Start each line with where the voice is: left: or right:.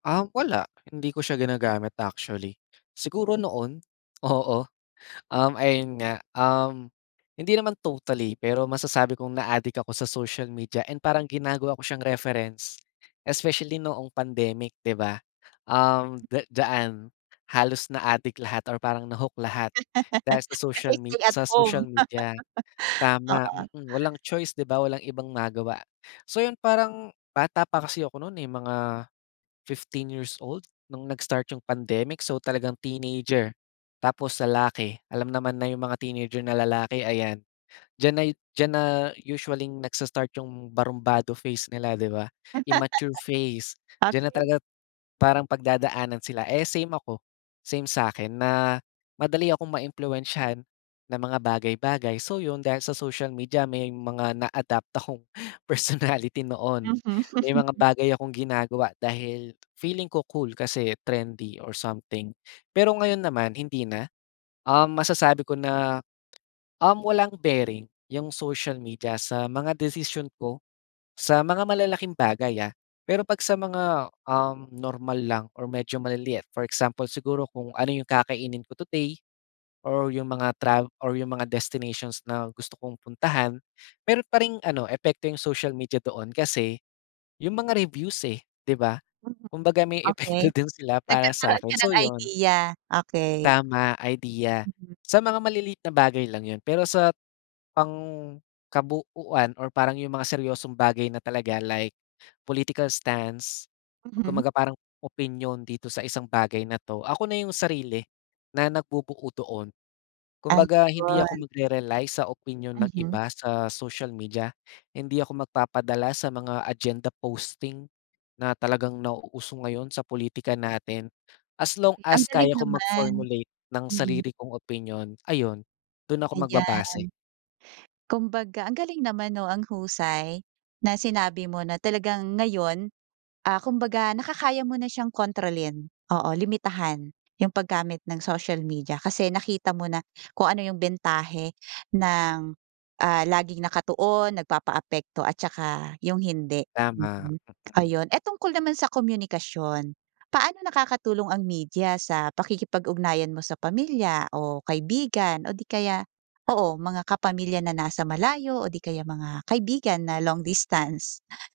left: Ah, wala. Hindi ko siya ginagamit, actually. Siguro noon, oo, um, ayun nga, um, hindi naman totally pero masasabi kong naadik ako sa social media and parang ginagawa ko siyang reference, especially noong pandemic, di ba. Um, da diyaan, halos naadik lahat or parang na-hook lahat dahil sa
right: Kasi,
left: social me
right: stay at
left: sa
right: home.
left: social media. Tama,
right: Oo.
left: mm, walang choice, 'di ba, walang ibang magawa. So 'yon, parang, bata pa kasi ako no'n, eh, mga 15 years old, no'ng nag-start 'yong pandemic, so talagang teenager tapos lalaki, alam naman na 'yong mga teenager na lalaki, ayan, diyan na 'yo diyan na usualling nagsa-start 'yong barumbado phase nila, 'di ba. Immature phase, diyan na
right: Okay.
left: talaga parang pagdadaanan sila, eh, same ako, same sa'kin na madali akong maimpluwensyahan, ng mga bagay-bagay. So 'yon, dahil sa social media may mga na-adapt akong personality noon,
right: Mhm.
left: may mga bagay akong ginagawa dahil feeling ko cool kasi trendy or something. Pero ngayon naman hindi na, um, masasabi ko na, um, walang bearing 'yong social media sa mga desisyon ko, sa mga malalaking bagay, ah, pero pag sa mga, um, normal lang or medyo maliliit for example siguro, kung ano 'yong kakainin ko today or 'yong mga trav or 'yong mga destinations na gusto kong puntahan. Meron pa ring ano, epekto 'yong social media doon kasi, 'yong mga reviews, eh, 'di ba,
right: Mhm.
left: kumbaga may
right: Okay.
left: epekto din sila para
right: Nagkakaroon
left: sa'kin,
right: ka
left: so
right: ng
left: 'yon.
right: idea, okay.
left: Tama, idea.
right: Mhm.
left: Sa mga maliliit na bagay lang 'yon, pero sa, pangkabuuan or parang 'yong mga seryosong bagay na talaga, like political stance,
right: Mhm.
left: kumbaga parang opinyon dito sa isang bagay na 'to ako na 'yong sarili, na nagbubuo doon. Kumbaga hindi
right: Ayun.
left: ako magre-rely sa opinyon ng
right: Mhm.
left: iba sa social media, hindi ako magpapadala sa mga agenda posting, na talagang nauuso ngayon sa pulitika natin, as long
right: Okay, ang
left: as
right: galing
left: kaya kong
right: naman.
left: mag-formulate ng
right: Mhm.
left: sarili kong opinyon, ayun, do'n ako
right: Ayan.
left: magbabase.
right: Kumbaga, ang galing naman, 'no, ang husay, na sinabi mo na talagang ngayon, ah, kumbaga nakakaya mo na siyang kontrolin. Oo, limitahan 'yong paggamit ng social media kasi nakita mo na, kung ano 'yong bentahe ng, ah, laging nakatuon, nagpapaapekto at saka 'yong hindi,
left: Tama,
right: mhm,
left: mm.
right: ayun. Eh, tungkol naman sa komunikasyon, paano nakakatulong ang media sa pakikipag-ugnayan mo sa pamilya o kaibigan o 'di kaya oo, mga kapamilya na nasa malayo o 'di kaya mga kaibigan na long distance?